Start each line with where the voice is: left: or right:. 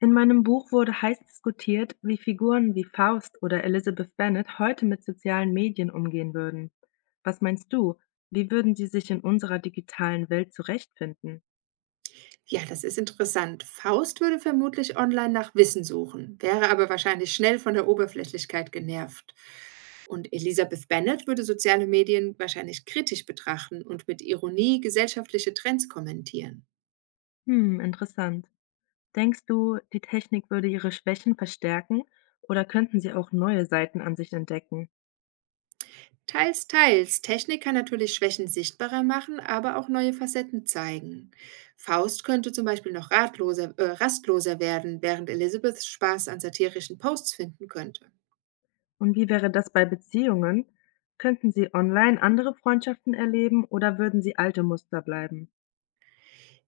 left: In meinem Buch wurde heiß diskutiert, wie Figuren wie Faust oder Elizabeth Bennet heute mit sozialen Medien umgehen würden. Was meinst du? Wie würden sie sich in unserer digitalen Welt zurechtfinden?
right: Ja, das ist interessant. Faust würde vermutlich online nach Wissen suchen, wäre aber wahrscheinlich schnell von der Oberflächlichkeit genervt. Und Elisabeth Bennet würde soziale Medien wahrscheinlich kritisch betrachten und mit Ironie gesellschaftliche Trends kommentieren.
left: Hm, interessant. Denkst du, die Technik würde ihre Schwächen verstärken oder könnten sie auch neue Seiten an sich entdecken?
right: Teils, teils. Technik kann natürlich Schwächen sichtbarer machen, aber auch neue Facetten zeigen. Faust könnte zum Beispiel noch rastloser werden, während Elizabeth Spaß an satirischen Posts finden könnte.
left: Und wie wäre das bei Beziehungen? Könnten sie online andere Freundschaften erleben oder würden sie alte Muster bleiben?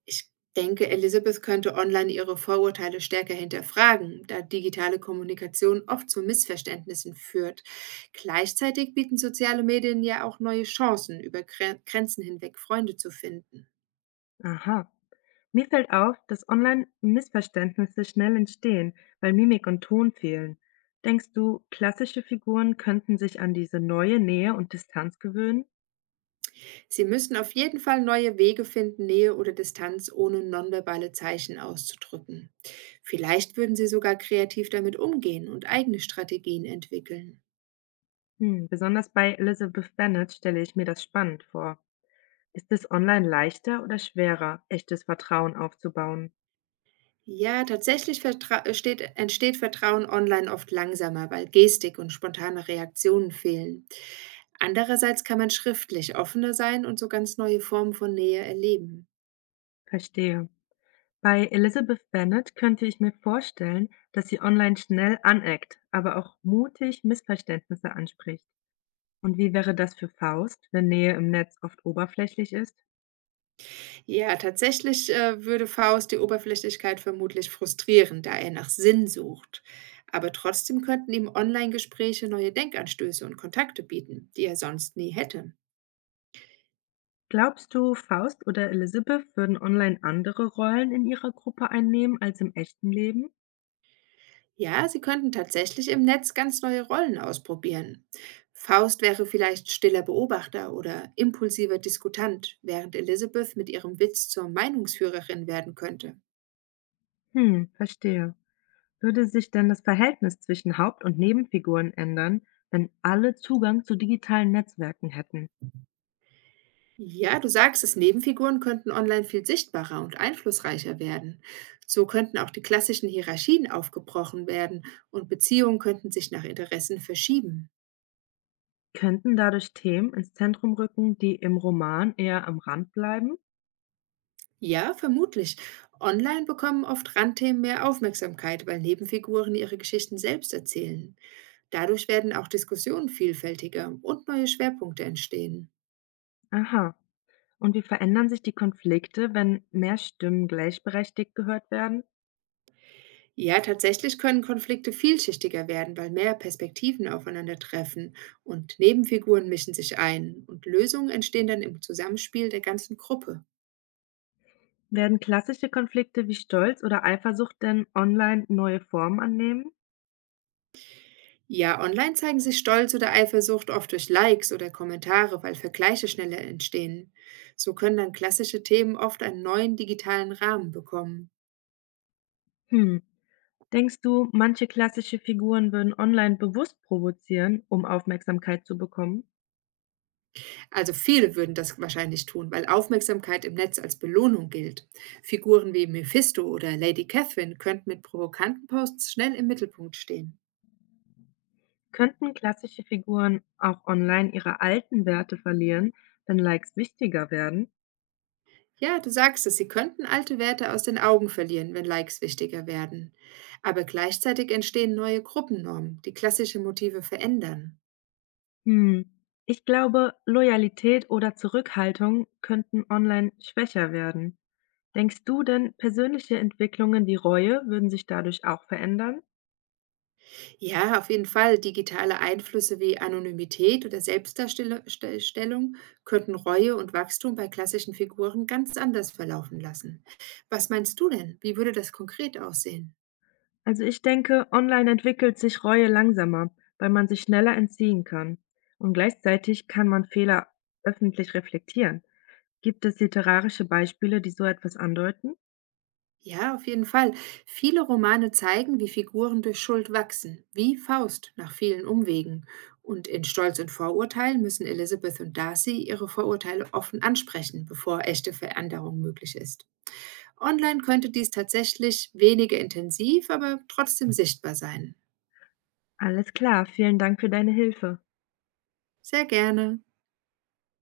right: Ich denke, Elizabeth könnte online ihre Vorurteile stärker hinterfragen, da digitale Kommunikation oft zu Missverständnissen führt. Gleichzeitig bieten soziale Medien ja auch neue Chancen, über Grenzen hinweg Freunde zu finden.
left: Aha. Mir fällt auf, dass online Missverständnisse schnell entstehen, weil Mimik und Ton fehlen. Denkst du, klassische Figuren könnten sich an diese neue Nähe und Distanz gewöhnen?
right: Sie müssen auf jeden Fall neue Wege finden, Nähe oder Distanz ohne nonverbale Zeichen auszudrücken. Vielleicht würden sie sogar kreativ damit umgehen und eigene Strategien entwickeln.
left: Hm, besonders bei Elizabeth Bennet stelle ich mir das spannend vor. Ist es online leichter oder schwerer, echtes Vertrauen aufzubauen?
right: Ja, tatsächlich entsteht Vertrauen online oft langsamer, weil Gestik und spontane Reaktionen fehlen. Andererseits kann man schriftlich offener sein und so ganz neue Formen von Nähe erleben.
left: Verstehe. Bei Elizabeth Bennet könnte ich mir vorstellen, dass sie online schnell aneckt, aber auch mutig Missverständnisse anspricht. Und wie wäre das für Faust, wenn Nähe im Netz oft oberflächlich ist?
right: Ja, tatsächlich, würde Faust die Oberflächlichkeit vermutlich frustrieren, da er nach Sinn sucht. Aber trotzdem könnten ihm Online-Gespräche neue Denkanstöße und Kontakte bieten, die er sonst nie hätte.
left: Glaubst du, Faust oder Elizabeth würden online andere Rollen in ihrer Gruppe einnehmen als im echten Leben?
right: Ja, sie könnten tatsächlich im Netz ganz neue Rollen ausprobieren. Faust wäre vielleicht stiller Beobachter oder impulsiver Diskutant, während Elizabeth mit ihrem Witz zur Meinungsführerin werden könnte.
left: Hm, verstehe. Würde sich denn das Verhältnis zwischen Haupt- und Nebenfiguren ändern, wenn alle Zugang zu digitalen Netzwerken hätten?
right: Ja, du sagst es, Nebenfiguren könnten online viel sichtbarer und einflussreicher werden. So könnten auch die klassischen Hierarchien aufgebrochen werden und Beziehungen könnten sich nach Interessen verschieben.
left: Könnten dadurch Themen ins Zentrum rücken, die im Roman eher am Rand bleiben?
right: Ja, vermutlich. Online bekommen oft Randthemen mehr Aufmerksamkeit, weil Nebenfiguren ihre Geschichten selbst erzählen. Dadurch werden auch Diskussionen vielfältiger und neue Schwerpunkte entstehen.
left: Aha. Und wie verändern sich die Konflikte, wenn mehr Stimmen gleichberechtigt gehört werden?
right: Ja, tatsächlich können Konflikte vielschichtiger werden, weil mehr Perspektiven aufeinandertreffen und Nebenfiguren mischen sich ein und Lösungen entstehen dann im Zusammenspiel der ganzen Gruppe.
left: Werden klassische Konflikte wie Stolz oder Eifersucht denn online neue Formen annehmen?
right: Ja, online zeigen sich Stolz oder Eifersucht oft durch Likes oder Kommentare, weil Vergleiche schneller entstehen. So können dann klassische Themen oft einen neuen digitalen Rahmen bekommen.
left: Hm. Denkst du, manche klassische Figuren würden online bewusst provozieren, um Aufmerksamkeit zu bekommen?
right: Also viele würden das wahrscheinlich tun, weil Aufmerksamkeit im Netz als Belohnung gilt. Figuren wie Mephisto oder Lady Catherine könnten mit provokanten Posts schnell im Mittelpunkt stehen.
left: Könnten klassische Figuren auch online ihre alten Werte verlieren, wenn Likes wichtiger werden?
right: Ja, du sagst es, sie könnten alte Werte aus den Augen verlieren, wenn Likes wichtiger werden. Aber gleichzeitig entstehen neue Gruppennormen, die klassische Motive verändern.
left: Hm. Ich glaube, Loyalität oder Zurückhaltung könnten online schwächer werden. Denkst du denn, persönliche Entwicklungen wie Reue würden sich dadurch auch verändern?
right: Ja, auf jeden Fall. Digitale Einflüsse wie Anonymität oder Selbstdarstellung könnten Reue und Wachstum bei klassischen Figuren ganz anders verlaufen lassen. Was meinst du denn? Wie würde das konkret aussehen?
left: Also ich denke, online entwickelt sich Reue langsamer, weil man sich schneller entziehen kann. Und gleichzeitig kann man Fehler öffentlich reflektieren. Gibt es literarische Beispiele, die so etwas andeuten?
right: Ja, auf jeden Fall. Viele Romane zeigen, wie Figuren durch Schuld wachsen, wie Faust nach vielen Umwegen. Und in Stolz und Vorurteil müssen Elizabeth und Darcy ihre Vorurteile offen ansprechen, bevor echte Veränderung möglich ist. Online könnte dies tatsächlich weniger intensiv, aber trotzdem sichtbar sein.
left: Alles klar, vielen Dank für deine Hilfe.
right: Sehr gerne.